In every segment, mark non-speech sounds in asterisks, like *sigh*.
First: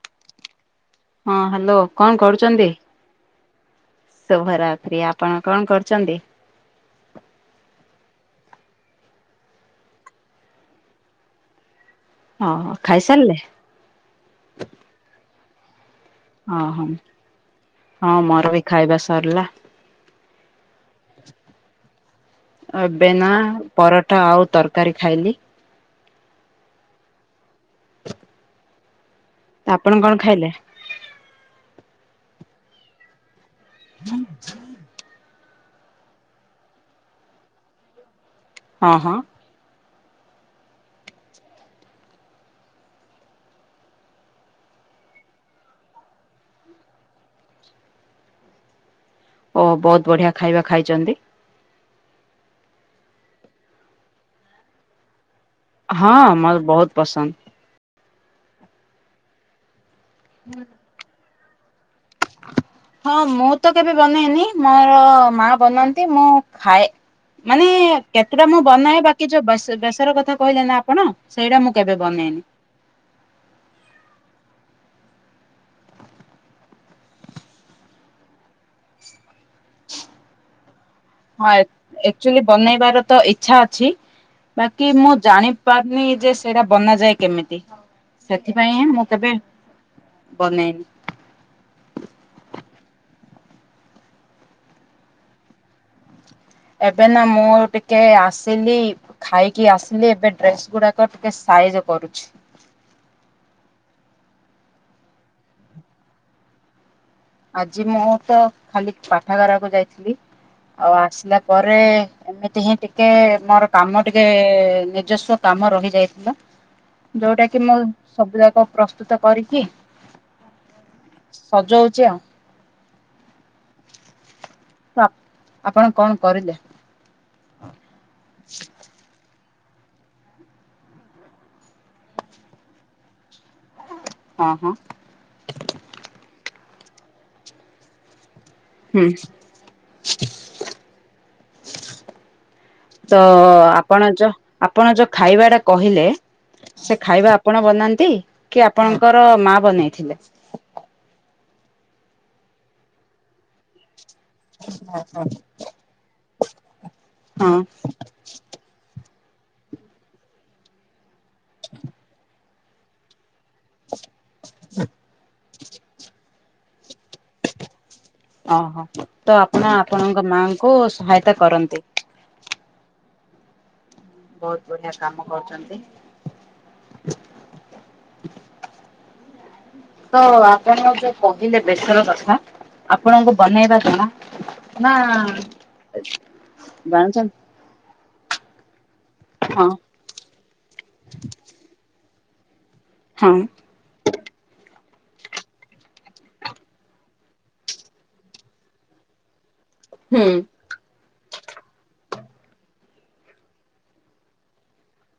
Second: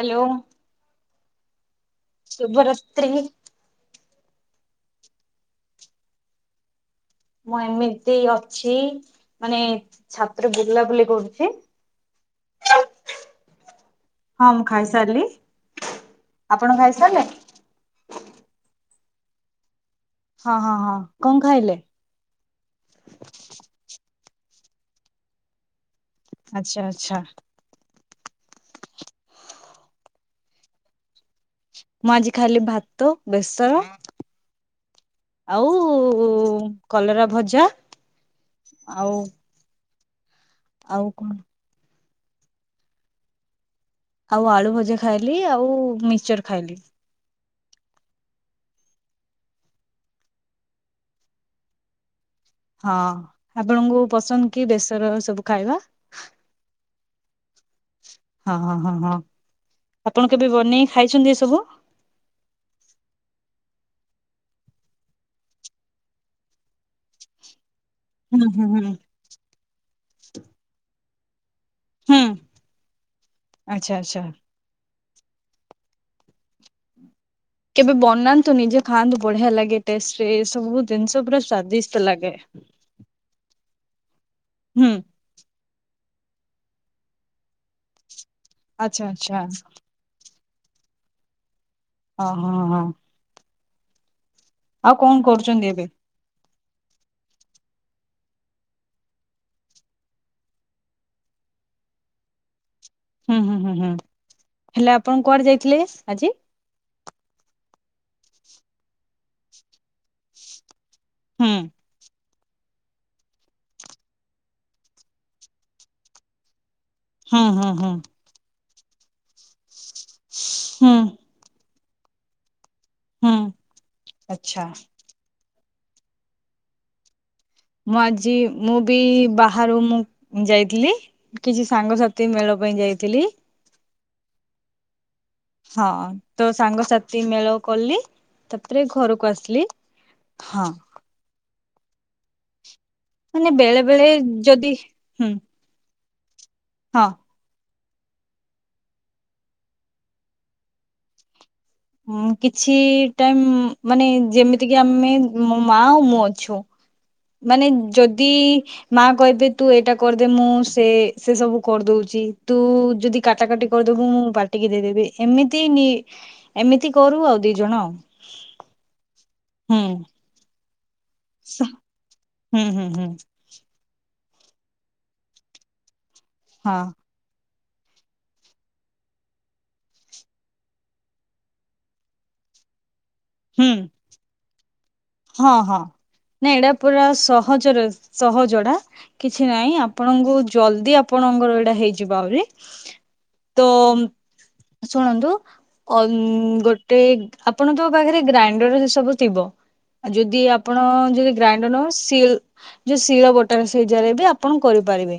Hello. ହଁ hello. ଶୁଭ ରାତ୍ରି। ଶୁଭରାତ୍ରି ଆପଣ କଣ କରୁଚନ୍ତି? ମୁଁ ଏମିତି ଅଛି ମାନେ ଛାତରେ ବୁଲା ବୁଲି କରୁଚି। ହଁ ହଁ ଖାଇସାରଲେ? ହଁ ମୁଁ ଖାଇସାରଲି। ଅ ହମ୍ ହଁ ମୋର ବି ଖାଇବା ସରଲା। ହଁ ହଁ ହଁ କଣ ଖାଇଲେ? ଏବେ ନାଁ ପରଟା ଆଉ ତରକାରି ଖାଇଲି। ଆଛା ଆଛା। ତ ଆପଣ କଣ ଖାଇଲେ? ମୁଁ ଆଜି ଖାଲି ଭାତ, ବେସର ହୁଁ ଆଉ କଲରା ଭଜା ହଁ ହଁ ଆଉ ଆଉ କଣ ଆଉ ଆଳୁଭଜା ଖାଇଲି ଆଉ ମିକ୍ସଚର ଖାଇଲି। ଓ ବୋହୁତ ବଢିଆ ଖାଇବା ଖାଇଚନ୍ତି। ହଁ ଆପଣଙ୍କୁ ପସନ୍ଦ କି ବେସର ସବୁ ଖାଇବା। ହଁ ମୋର ବୋହୁତ ପସନ୍ଦ। ହଁ ହଁ ହଁ ହଁ ଆପଣ କେବେ ବନେଇ ଖାଇଚନ୍ତି ଏସବୁ? ହଁ ମୁଁ ତ କେବେ ବନେଇନି ମୋର ମା ବନାନ୍ତି ମୁଁ ଖାଏ। ମାନେ ହୁଁ କେତେଟା ମୁଁ ହୁଁ ହୁଁ ବନାଏ ବାକି ଯୋଉ ବସ ବେସର କଥା କହିଲେ ନା ଆପଣ ସେଇଟା ମୁଁ କେବେ ବନେଇନି। ଆଛା ଆଛା। କେବେ ବନାନ୍ତୁ ନିଜେ ଖାଆନ୍ତୁ ବଢିଆ ଲାଗେ ଟେଷ୍ଟରେ ଏସବୁ ଜିନଷ ପୁରା ସ୍ୱାଦିଷ୍ଟ ଲାଗେ। ଖାଇବାର ତ ଇଚ୍ଛା ଅଛି। ହୁଁ ବାକି ମୁଁ ଜାଣି ପାରୁନି ଯେ ସେଡା ବନାଯାଏ କେମିତି। ସେଥିପାଇଁଁ ଆଚ୍ଛା ମୁଁ କେବେ ଆଚ୍ଛା ବନେଇନି। ଓ ହଁ ହଁ। ଆଉ କଣ କରୁଚନ୍ତି ଏବେ? ଏବେ ନା ମୁଁ ଟିକେ ଆସିଲି ଖାଇକି ଆସିଲି ଏବେ ଡ୍ରେସଗୁଡାକ ଟିକେ ସାଇଜି କରୁଛି। ହୁଁ ହୁଁ ହୁଁ ହୁଁ ହେଲେ ଆପଣ କୁଆଡେ ଯାଇଥିଲେ ଆଜି? ଆଜି ମୁଁ ତ ଖାଲି ପାଠାଗାରାକୁ ଯାଇଥିଲି ଆଉ ଆସିଲା ହୁଁ ପରେ ଏମିତି ହିଁ ଟିକେ ମୋର କାମ ଟିକେ ନିଜସ୍ୱ କାମ ରହିଯାଇଥିଲା। ହୁଁ ଯୋଉଟା କି ହୁଁ ମୁଁ ହୁଁ ସବୁଯାକ ପ୍ରସ୍ତୁତ କରିକି ହୁଁ ସଜୋଉଚି ଆଉ। ହୁଁ ଆଚ୍ଛା। ତ ଆ ଆପଣ କଣ କରିଲେ? ମୁଁ ଆଜି ମୁଁ ବି ବାହାରୁ ମୁଁ ଯାଇଥିଲି। କିଛି ସାଙ୍ଗସାଥି ମେଳ ପାଇଁ ଯାଇଥିଲି। ହଁ ହଁ। ହଁ ତୋ ସାଙ୍ଗସାଥି ମେଳ କଲି ତାପରେ ହୁଁ ଘରକୁ ଆସିଲି ହଁ। ତ ମାନେ ବେଳେ ବେଳେ ଆପଣ ଯ ଯଦି ଆପଣ ଯୋଉ ହୁଁ ଖାଇବା ଟା କହିଲେ ସେ ହଁ ଖାଇବା ଆପଣ ବନାନ୍ତି କି ଆପଣଙ୍କର ମା ବନେଇଥିଲେ? କିଛି ଟାଇମ୍ ମାନେ ଯେମିତିକି ଆମେ ମୋ ମା ଆଉ ମୁଁ ଅଛୁ। ହଁ। ମାନେ ଯଦି ମା କହିବେ ତୁ ଏଇଟା କରିଦେ ମୁଁ ସେ ସେ ସବୁ କରି ଦୋଉଛି ତୁ ଯଦି କାଟା କାଟି କହିଦୋବୁ ମୁଁ ପାଟିକି ଦେଇଦେବି ଏମିତି ନି ଏମିତି କରୁ ଆଉ ଦି ଜଣ ଆଉ। ଅହ ତ ଆପଣ ହୁଁ ଆପଣଙ୍କ ମାଆଙ୍କୁ ସହାୟତା ସ କରନ୍ତି? ହୁଁ ହୁଁ ହୁଁ। ବହୁତ ବଢିଆ କାମ କରୁଛନ୍ତି। ହଁ। ତ ଆପଣ ଯୋଉ କହିଲେ ବେସର କଥା ଆପଣଙ୍କୁ ହୁଁ ବନେଇବା କାମ ନା ଜଣିଛନ୍ତି। ହଞ୍ଚରେସ୍ ସହଜଡା କିଛି ହଁ ନାହିଁ। ଆପଣଙ୍କୁ ଜଲଦି ଆପଣଙ୍କର ଏଇଟା ହେଇଯିବ ଆହୁରି। ହଁ। ତ ଶୁଣନ୍ତୁ ଅ ଗୋଟେ ଆପଣ ତ ପାଖରେ ଗ୍ରାଇଣ୍ଡର ସେ ସବୁ ଥିବ ଆଉ ହୁଁ। ଯଦି ଆପଣ ଯଦି ଗ୍ରାଇଣ୍ଡର ନସ ସିଏଲ୍ ଯୋଉ ଶିଳ ବଟା ସେଇ ଜ ବି ଆପଣ କରିପାରିବେ।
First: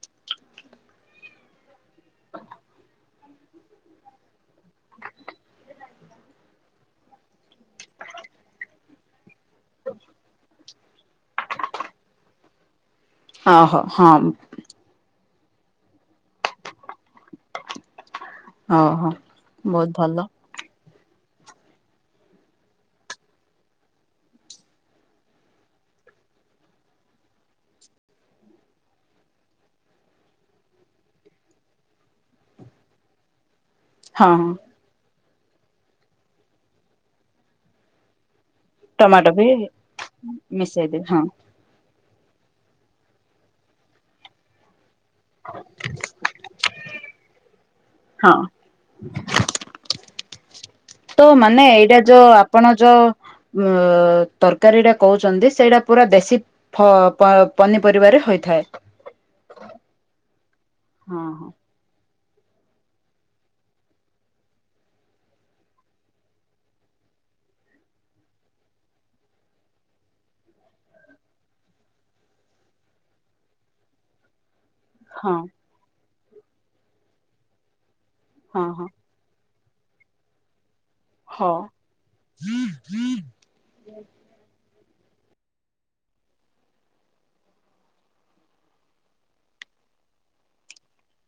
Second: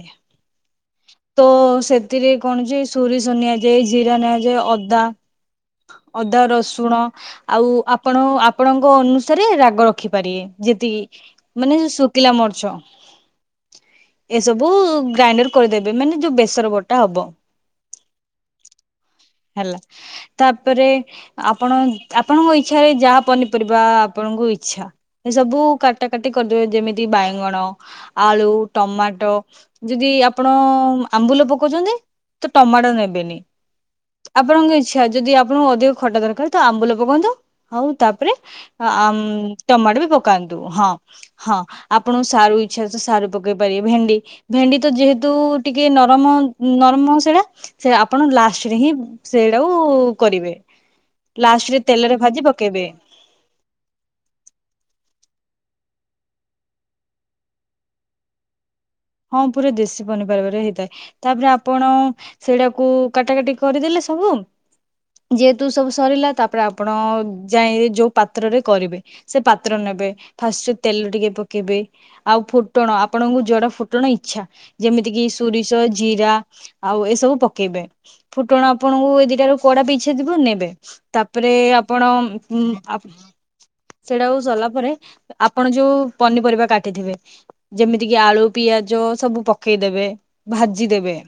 ତ ସେଥିରେ କଣଜି ସୋରିଷ ନିଆଯାଏ ଜିରା ନିଆଯାଏ ଅଦା। ଅଦା ରସୁଣ। ଆଉ ଆପଣ ଆପଣଙ୍କ ଅନୁସାରେ ରାଗ ରଖିପାରିବେ ଯେତିକି ଆ ମାନେ ଶୁଖିଲା ମୋର୍ଛ। ଓହୋ ହଁ। ବୁ ଗ୍ରାଇଣ୍ଡର କରିଦେବେ ମାନେ ଯୋଉ ବେସର ବଟା ହବ। ହୋଉ ହୋଉ। ହେଲା। ତାପରେ ଆପଣ ଆପଣଙ୍କ ଇଚ୍ଛାରେ ଯାହା ପନିପରିବା ଆପଣଙ୍କୁ ଇଚ୍ଛା। ଏ ସବୁ କାଟା କାଟି କରିଦେବେ ଯେମିତି ବାଇଗଣ। ଆଳୁ ଟମାଟୋ ଯଦି ଆପଣ ଆମ୍ବୁଲ ପକଉଛନ୍ତି। ତ ଟମାଟୋ ନେବେନି। ହଁ। ଆପଣଙ୍କ ଇଚ୍ଛା ଯଦି ଆପଣଙ୍କୁ ଅଧିକ ଖଟା ଦରକାର ତ ଆମ୍ବୁଲ ପକାନ୍ତୁ ଆଉ ତାପରେ ଆ ଟମାଟୋ ବି ଟମାଟୋ ବି ପକାନ୍ତୁ ହଁ ହଁ। ଆପଣଙ୍କୁ ସାର ଇଚ୍ଛା ତ ସାରୁ ପକେଇ ପାରିବେ ଭେଣ୍ଡି ଭେଣ୍ଡି ତ ଯେହେତୁ ଟିକେ ନରମ ନରମ ସେଇଟା ସେ ଆପଣ ହଁ। ଲାଷ୍ଟରେ ହିଁ ସେଗୁଡାକୁ କରିବେ। ତ ମାନେ ଲାଷ୍ଟରେ ଏଇଟା ତେଲରେ ଯୋ ଭାଜି ଆପଣ ପକେଇବେ ଯୋ ଉଁ ତରକାରୀଟା କହୁଛନ୍ତି ସେଇଟା ପୁରା ଦେଶୀ ଫ ପନିପରିବାରେ ହୋଇଥାଏ। ହଁ ପୁରା ଦେଶୀ ପନିପରିବରେ ହେଇଥାଏ ହଁ ତାପରେ ଆ ଆପଣ ସେଇଟାକୁ କାଟା କଟି କରିଦେଲେ ସବୁ ଯେହେତୁ ସବୁ ସରିଲା ତାପରେ ଆପଣ ଯାଇ ଯୋଉ ପାତ୍ରରେ କରିବେ। ସେ ପାତ୍ର ନେବେ ଫାଷ୍ଟ ତେଲ ଟିକେ ପକେଇବେ ଆଉ ଫୁଟଣ ଆପଣଙ୍କୁ ଯୋଡ଼ା ଫୁ ତେଣୁ ଇଚ୍ଛା ଯେମିତି କିି ହଁ ସୁରିଷ ଜିରା ଆଉ ଏସବୁ ପକେଇବେ। ହଁ ଫୁଟଣ ହଁ ହଁ ଆପଣଙ୍କୁ ଏ ଦିଟ ର କଡା ପିଛା ଦେବେ ନେବେ। ତାପରେ ହଉ। ଆପଣ ଆ ସେଇଟାକୁ ସରିଲା ପରେ ଆପଣ ଯୋଉ ପନିପରିବା କାଟିଥିବେ ଯେମିତି କି ଆଳୁ ପିଆଜ ସବୁ ପକେଇଦେବେ ଭାଜିଦେବେ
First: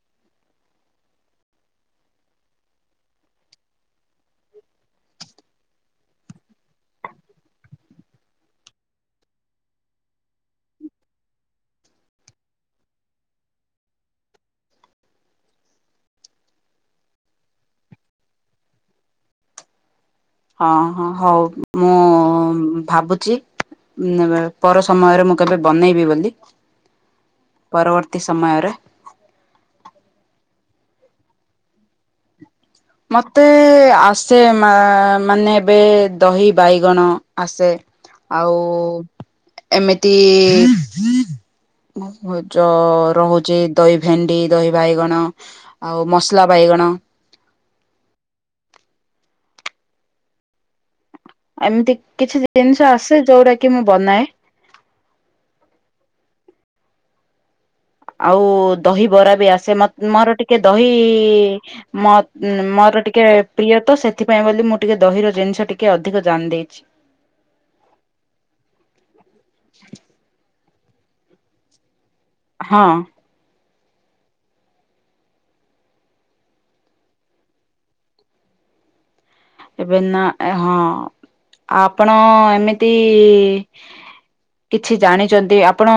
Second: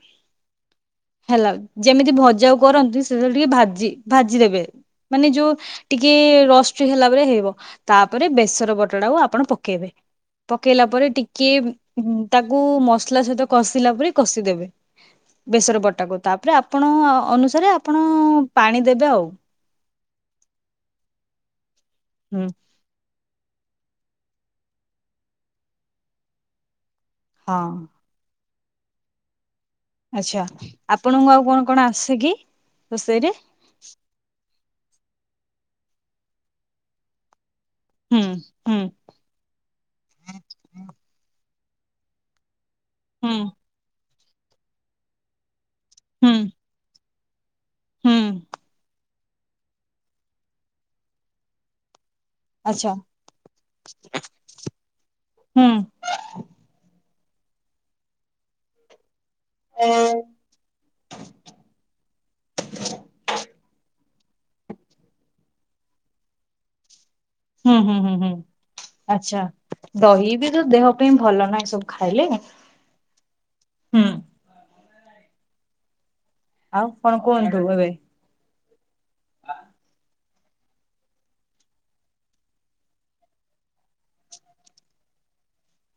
ହେଲା ଯେମିତି ଭଜା କରନ୍ତି ସେଟଳେ ଟିକେ ଭାଜି ଭାଜିଦେବେ। ମାନେ ଯୋଉ ଟିକେ ରଷ୍ଟ ହେଲା ପରେ ହେଇବ। ତାପରେ ବେସର ବଟ ଟାକୁ ଆପଣ ପକେଇବେ ପକେଇଲା ପରେ ଟିକେ ହୁଁ ତାକୁ ମସଲା ସହିତ କଷିଲା ପରେ କଷିଦେବେ। ବେସର ବଟାକୁ ତାପରେ ଆପଣ ଅନୁସାରେ ଆପଣ ପାଣି ଦେବେ ଆଉ। ହଁ ହଁ ହଉ ମୁଁ ହୁଁ ଭାବୁଛି ପର ସମୟରେ ମୁଁ କେବେ ବନେଇବି ବୋଲି ହଁ ପରବର୍ତ୍ତୀ ସମୟରେ। ଆଚ୍ଛା ଆପଣଙ୍କୁ ଆଉ କଣ କଣ ଆସେ କି? ରୋଷେଇରେ ମତେ ଆସେ ମାନେ ଏବେ ଦହି ବାଇଗଣ ଆସେ। ହୁଁ ଆଉ ହୁଁ ଏମିତି ଯ ହୁଁ ରହୁଛି ଦହି ଭେଣ୍ଡି ଦହି ବାଇଗଣ ଆଉ ହୁଁ ମସଲା ବାଇଗଣ। ହୁଁ। ଏମିତି କିଛି ଜିନିଷ ଆଚ୍ଛା ଆସେ ଯୋଉଟା କି ମୁଁ ବନାଏ ହୁଁ। ଆଉ ଦହିିବରା ବି ଆସେ ମୋର ହୁଁ ଟିକେ ଦହି। ମ ମୋର ଟିକେ ପ୍ରିୟ ତ ସେଥିପାଇଁ ବୋଲି ମୁଁ ଟିକେ ଦହିର ଜିନିଷ ଟିକେ ଅଧିକ ଜାଣି ଦେଇଛି। ହୁଁ ହୁଁ ହୁଁ ହୁଁ ଆଚ୍ଛା ଦହି ବି ତ ଦେହ ପାଇଁ ଭଲ ନାହିଁ ସବୁ ଖାଇଲେ। ହଁ। ହୁଁ। ଆଉ କଣ କୁହନ୍ତୁ ଏବେ। ଏବେ ନା ହଁ ଆପଣ ଏମିତି କିଛି ଜାଣିଛନ୍ତି ଆପଣ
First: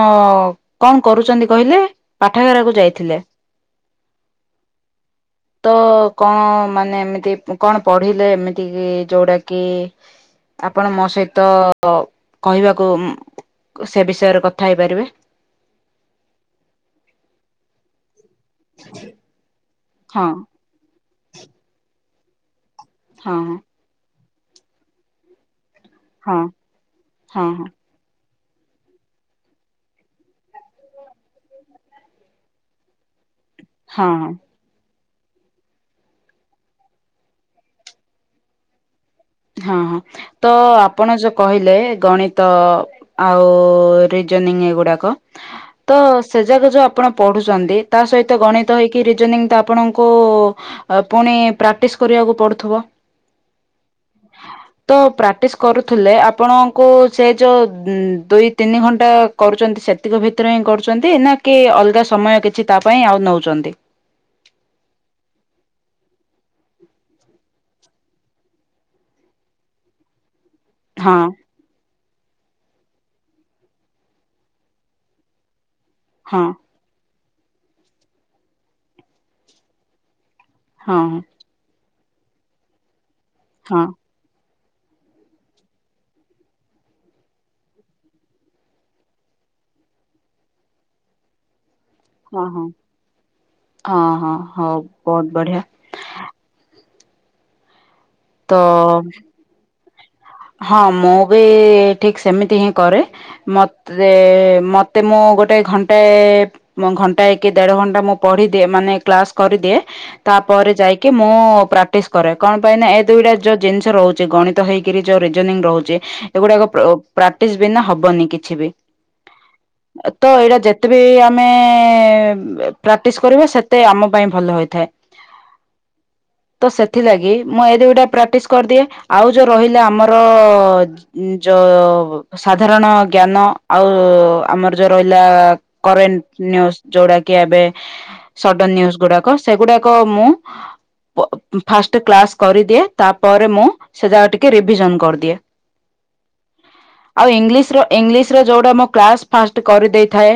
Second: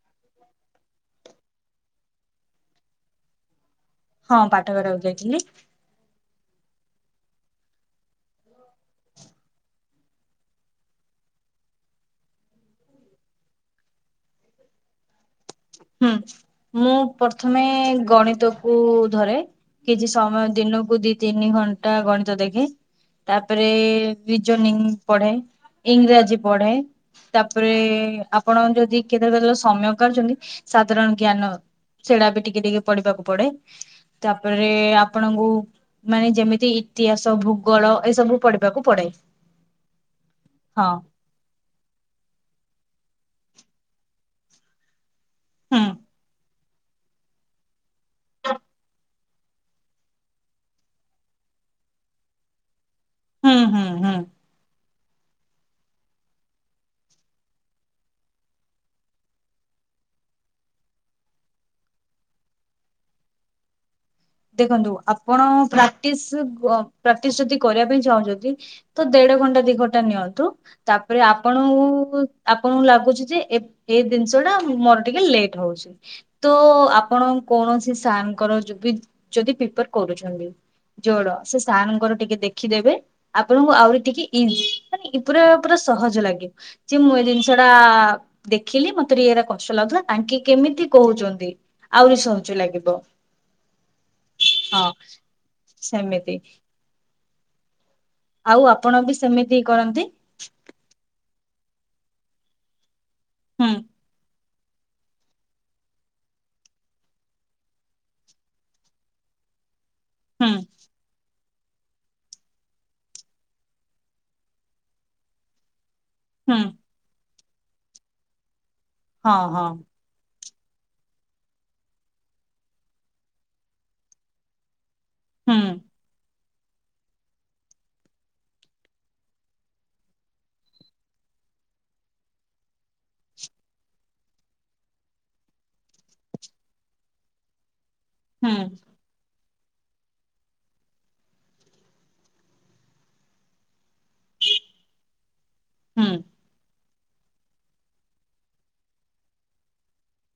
କଣ କରୁଛନ୍ତି କହିଲେ ପାଠାଗାରାକୁ ଯାଇଥିଲେ। ହଁ ପାଠ ପଢାକୁ ଯାଇଥିଲି। ତ କଣ ମାନେ ଏମିତି କଣ ପଢିଲେ ଏମିତି କି ଯୋଉଟା କି? ଆପଣ ମୋ ସହିତ କହିବାକୁ ସେ ବିଷୟରେ କଥା ହେଇପାରିବେ। ହୁଁ ମୁଁ ପ୍ରଥମେ ଗଣିତ କୁ ଧରେ। କିଛି ହଁ ସମୟ ଦିନକୁ ଦି ତିନି ଘଣ୍ଟା ଗଣିତ ଦେଖେ ହଁ ହଁ। ତାପରେ ନ ପଢେ ଇଂରାଜୀ ହଁ ପଢେ ହଁ ହଁ ତାପରେ ଆପଣ ଯଦି କେତେଳେ କେତେବେଳେ ସମୟ କରୁଛନ୍ତି। ସାଧାରଣ ଜ୍ଞାନ ସେଟା ବି ଟିକେ ଟିକେ ପଢିବାକୁ ପଡେ ହଁ ହଁ ତାପରେ ଆପଣଙ୍କୁ ମାନେ ଯେମିତି ଇତିହାସ ଭୂଗୋଳ ଏ ସବୁ ପଢିବାକୁ ପଡେ। ହଁ ହଁ ତ ହଁ ଆପଣ ଯ କହିଲେ ଗଣିତ ଆଉ ରିଜନିଂ ଏଗୁଡାକ। ହୁଁ ତ ସେ ଯାକ ଯୋଉ ଆପଣ ପଢୁଛନ୍ତି ତା ସହିତ ଗଣିତ ହେଇକି ରିଜନିଂ ତ ଆପଣଙ୍କୁ ପୁଣି ପ୍ରାକ୍ଟିସ କରିବାକୁ ପଡୁଥିବ। ହୁଁ ହୁଁ ହୁଁ। ତ ପ୍ରାକ୍ଟିସ କରୁଥିଲେ ଆପଣଙ୍କୁ ସେ ଯୋଉ ଦୁଇ ତିନି ଘଣ୍ଟା କରୁଛନ୍ତି ସେତିକ ଭିତରେ ହିଁ କରୁଛନ୍ତି ନା କି ଅଲଗା ସମୟ କିଛି ତା ପାଇଁ ଆଉ ନେଉଛନ୍ତି। ଦେଖନ୍ତୁ ଆପଣ ପ୍ରାକ୍ଟିସ ପ୍ରାକ୍ଟିସ ଯଦି କରିବା ପାଇଁ ଚାହୁଁଛନ୍ତି। ତ ଦେଢ ଘଣ୍ଟା ଦି ଘଣ୍ଟା ନିଅନ୍ତୁ ତାପରେ ହଁ ଆପଣଙ୍କୁ ଆପଣଙ୍କୁ ଲାଗୁଛି ଯେ ଏ ଏଇ ଜିନିଷ ଟା ମୋର ଟିକେ ଲେଟ୍ ହଉଛି। ହଁ ତ ଆପଣ କୌଣସି ସାର୍ଙ୍କର ବି ଯଦି ପ୍ରିପର କରୁଛନ୍ତି। ହଁ ଯୋଡ ସେ ସାନଙ୍କର ଟିକେ ଦେଖିଦେବେ ଆପଣଙ୍କୁ ହଁ ଆହୁରି ଟିକେ ଇ ମାନେ ପୁରା ପୁରା ସହଜ ଲାଗିବ ଯେ ମୁଁ ଏ ଜିନିଷ ଟା ଦେଖିଲି ମତେ ଇା କଷ୍ଟ ଲାଗୁଥିଲା ତାଙ୍କେ କେମିତି କହୁଛନ୍ତି ଆହୁରି ହଁ ସହଜ ହଁ ଲାଗିବ। ହଁ ହଁ ହଉ ବହୁତ ବଢିଆ। ସେମିତି ତ ଆଉ ଆପଣ ବି ସେମିତି କରନ୍ତି? ହଁ ମୁଁ ବି ଠିକ ସେମିତି ହିଁ କରେ ହୁଁ ମତେ ମତ ତେ ମୁଁ ଗୋଟେ ଘଣ୍ଟେ ମ ଘଣ୍ଟାଏ କି ଦେଢ ଘଣ୍ଟା ମୁଁ ପଢିଦିଏ ମାନେ କ୍ଲାସ୍ କରିଦିଏ ହୁଁ ତାପରେ ଯାଇକି ମୁଁ ପ୍ରାକ୍ଟିସ କରେ କଣ ପାଇଁ ନା ଏ ଦୁଇଟା ଯୋଉ ଜିନିଷ ରହୁଛି ଗଣିତ ହେଇକିରି ଯୋଉ ରିଜନିଂ ରହୁଛି ହୁଁ ଏଗୁଡାକ ପ୍ରୋ ପ୍ରାକ୍ଟିସ ବିନା ହବନି କିଛି ବି। ହଁ ହଁ। ଆ ତ ଏଇଟା ଯେତେ ବି ଆମେ ପ୍ରାକ୍ଟିସ୍ କରିବା ସେତେ ଆମ ପାଇଁ ଭଲ ହୋଇଥାଏ। ହୁଁ। ତ ସେଥିଲାଗି ମୁଁ ଏ ଦୁଇଟା ପ୍ରାକ୍ଟିସ କରିଦିଏ ଆଉ ଯୋଉ ରହିଲେ ଆମର ଯୋ ସାଧାରଣ ଜ୍ଞାନ ଆଉ ଆମର ଯୋଉ ରହିଲା କରେଣ୍ଟ ନିୟୁଜ ଯୋଉଡା କି ଏବେ ହୁଁ ସଡନ ନିଉଜ ଗୁଡାକ ସେଗୁଡାକ ମୁଁ ପ ଫାଷ୍ଟ କ୍ଲାସ କରିଦିଏ ତାପରେ ମୁଁ ସେ ଯାକ ଟିକେ ରିଭିଜନ କରିଦିଏ। ହୁଁ। ଆଉ ଇଂଲିଶର ଇଂଲିଶର ଯୋଉଟା ମୁଁ କ୍ଲାସ ଫାଷ୍ଟ କରିଦେଇଥାଏ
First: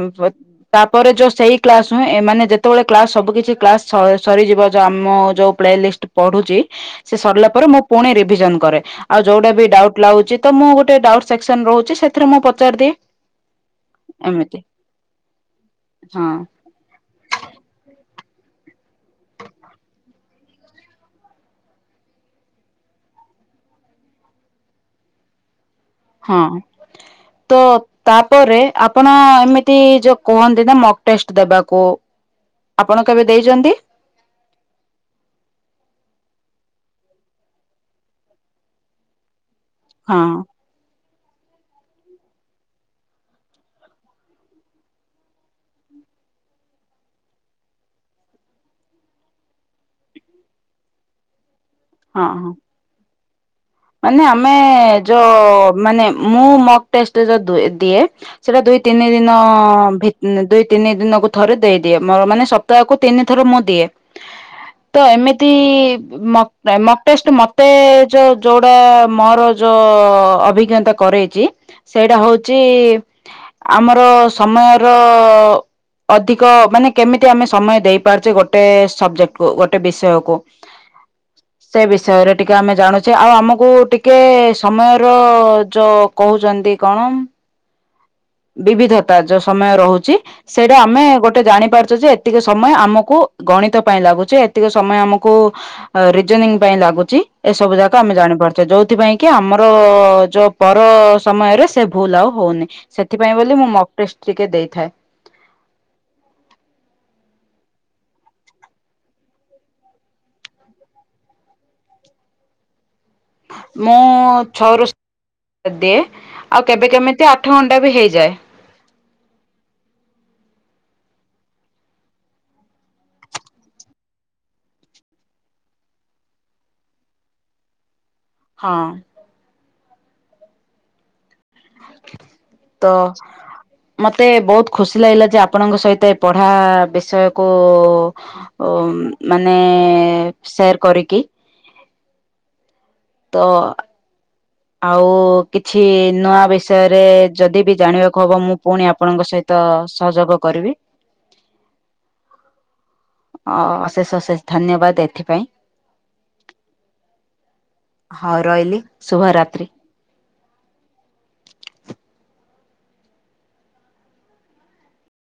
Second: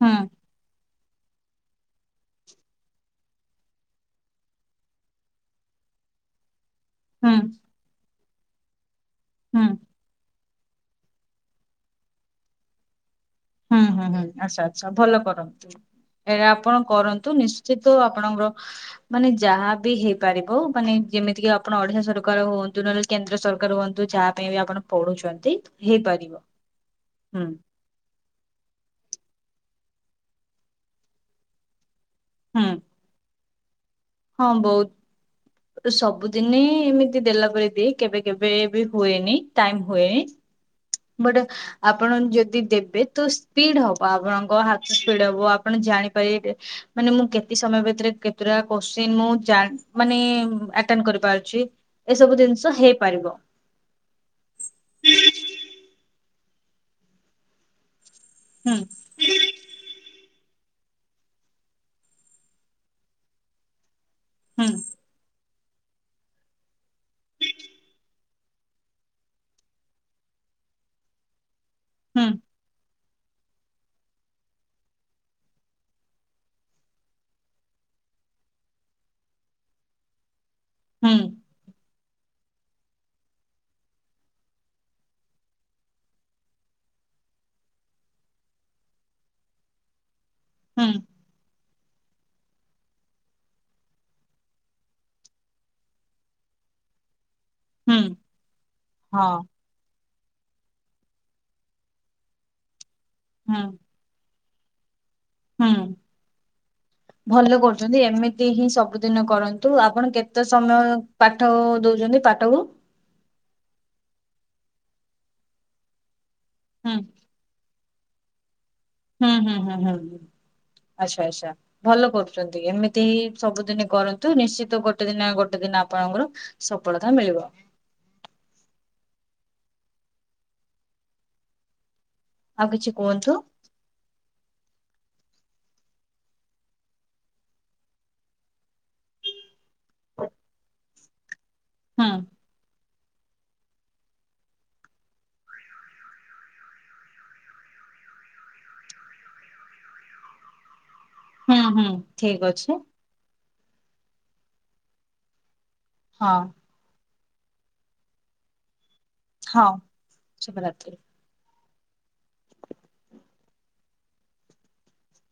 ହୁଁ ତାପ ପରେ ଯୋଉ ସେଇ କ୍ଲାସ୍ ହୁଏଁ ଏମାନେ ଯେତେବେଳେ କ୍ଲାସ୍ ସବୁ କିଛି କ୍ଲାସ୍ ସ ସରିଯିବ ଯୋଉ ଆମ ଯୋଉ ପ୍ଲେଲିଷ୍ଟ ପଢୁଛି ସେ ହୁଁ ହୁଁ ସରିଲା ପରେ ମୁଁ ପୁଣି ରିଭିଜନ କରେ ଆଉ ଯୋଉଟା ବି ହୁଁ ଡାଉଟ ଉଛି ତ ମୁଁ ଗୋଟେ ଡାଉଟ୍ ସେକ୍ସନ ରହୁଛି ସେଥିରେ ମୁଁ ପଚାରି ଦିଏ। ହୁଁ ହୁଁ ହୁଁ ଆଛା ଆଛା ଭଲ କରନ୍ତୁ ହଁ ଏରା ଆପଣ କରନ୍ତୁ ନିଶ୍ ସେ ତୋ ଆପଣଙ୍କର ମାନେ ଯାହା ବି ହେବ୍ ପାରିବୁ ମାନେ ଯେମିତିକି ଆପଣ ଓଡିଶା ସରକାର ହୁଅନ୍ତୁ ନହେଲେ କେନ୍ଦ୍ର ସରକାର ହୁଅନ୍ତୁ ଯାହା ପାଇଁ ବି ଆପଣ ପଢୁଛନ୍ତି। ହେଇପାରିବ ହଁ ହୁଁ ତ ତାପରେ ଆପଣ ଏମିତି ଯୋଉ କୁହନ୍ତି ନା ମକ୍ ଟେଷ୍ଟ ଦେବାକୁ ହୁଁ। ଆପଣ କେବେ ଦେଇଛନ୍ତି? ହଁ ବହୁତ ସବୁଦିନେ ଏମିତି ଦେଲା ପରେ ଦିଏ କେବେ କେବେ ବି ହୁଏନି ଟାଇମ ହଁ ହୁଏନି ବଡ ଆପଣ ଯଦି ଦେବେ ତ ସ୍ପିଡ ହବ ଆପଣଙ୍କ ହାତ ସ୍ପିଡ ହବ ଆପଣ ଜାଣିପାରିବେ କେ ମାନେ ମୁଁ କେତେ ସମୟ ଭିତରେ କେତୁଟା କୋଶ୍ଚିନ ମୁଁ ଜାଣ ମାନେ ଆଟେନ୍ କରିପାରୁଛି। ଏ ହଁ ସବୁ ହଁ ଜିନିଷ ହେଇପାରିବ। ମାନେ ଆମେ ଯୋଉ ମାନେ ମୁଁ ମକ୍ ଟେଷ୍ଟ ଯଦି ଦୁଏ ଦିଏ ସେଇଟା ହୁଁ ଦୁଇ ତିିିନି ଦି ହଁ ଭିତ୍ ଦୁଇ ତିନି ଦିନକୁ ଥରେ ଦେଇ ଦିଏ ମୋର ମାନେ ସପ୍ତାହକୁ ତିନି ଥର ମୁଁ ଦିଏ। ହୁଁ। ତ ଏମିତି ମକ ମକ୍ ଟେଷ୍ଟ ମତେ ଯୋଉ ଯୋଉଟା ମୋର ଯୋଉ ଅଭିଜ୍ଞତା କରେଇଛି ସେଇଟା ହୁଁ ହଉଛି ଆମର ସମୟର ଅଧିକ ମାନେ କେମିତି ଆମେ ସମୟ ଦେଇପାରୁଛେ ଗୋଟେ ସବଜେକ୍ଟକୁ ଗୋଟେ ବିଷୟକୁ। *unintelligible* ହୁଁ। ସେ ବିଷୟରେ ଟିକେ ଆମେ ଜାଣୁ ଛେ ଆଉ ଆମକୁ ଟିକେ ସମୟର ଯୋଉ କହୁଛନ୍ତି କଣ ବିବିଧତା ଯୋଉ ସମୟ ରହୁଛି ସେଇଟା ହୁଁ ଆମେ ଗୋଟେ ଜାଣିପାରୁଚୁ ଯେ ଏତିକ ସମୟ ଆମକୁ ଗଣିତ ପାଇଁ ଲାଗୁଛି ଏତିକ ସମୟ ଆମକୁ ରିଜନିଂ ପାଇଁ ଲାଗୁଛି ଏ ସବୁ ହୁଁ ଯାକ ଆମେ ଜାଣିପାରୁଛେ ହଁ ଯୋଉଥିପାଇଁକି ଆମ ଯୋଉ ପର ସମୟରେ ସେ ଭୁଲ ଆଉ ହଉନି ସେଥିପାଇଁ ବୋଲି ହୁଁ ମୁଁ ପଷ୍ଟିକେ ଦେଇଥାଏ। ହୁଁ। ଭଲ କରୁଛନ୍ତି ଏମିତି ହିଁ ସବୁଦିନ କରନ୍ତୁ ଆପଣ କେତେ ସମୟ ପାଠ ଦଉଛନ୍ତି ପାଠକୁ ମୁଁ ଛଅରୁୁ ଦିଏ ଆଉ କେବେ ହୁଁ କେମିତି ଆଠ ଘଣ୍ଟା ବି ହେଇଯାଏ। ହୁଁ ହୁଁ ହୁଁ ହୁଁ ହ ଆଚ୍ଛା ଆଚ୍ଛା। ଭଲ କରୁଛନ୍ତି ଏମିତି ହିଁ ସବୁଦିନ କରନ୍ତୁ ନିଶ୍ଚିତ ଗୋଟେ ଦିନ ଗୋଟେ ଦିନ ଆପଣଙ୍କର। ସଫଳତା ମିଳିବ। ହଁ। ଆଉ ତ କିଛି କୁହନ୍ତୁ ମତେ ବହୁତ ଖୁସି ଲାଗିଲା ଯେ ଆପଣଙ୍କ ସହିତ ପଢା ବିଷୟ କୁ ଓ ମାନେ ସେୟାର କରିକି। ହୁଁ। ତ ଆଉ କିଛି ନୂଆ ବିଷୟରେ ଯଦି ବି ଜାଣିବାକୁ ହବ ମୁଁ ପୁଣି ଆପଣଙ୍କ ସହିତ ତ ସହଯୋଗ କରିବି। ହୁଁ ହୁଁ ଠିକ ଅଛି। ଅ ଅଶେଷ ଅଶେଷ ଧନ୍ୟବାଦ ଏଥିପାଇଁ। ହଁ। ହଁ ରହିଲି। ଶୁଭରାତ୍ରି। ହଁ ଶୁଭରାତି।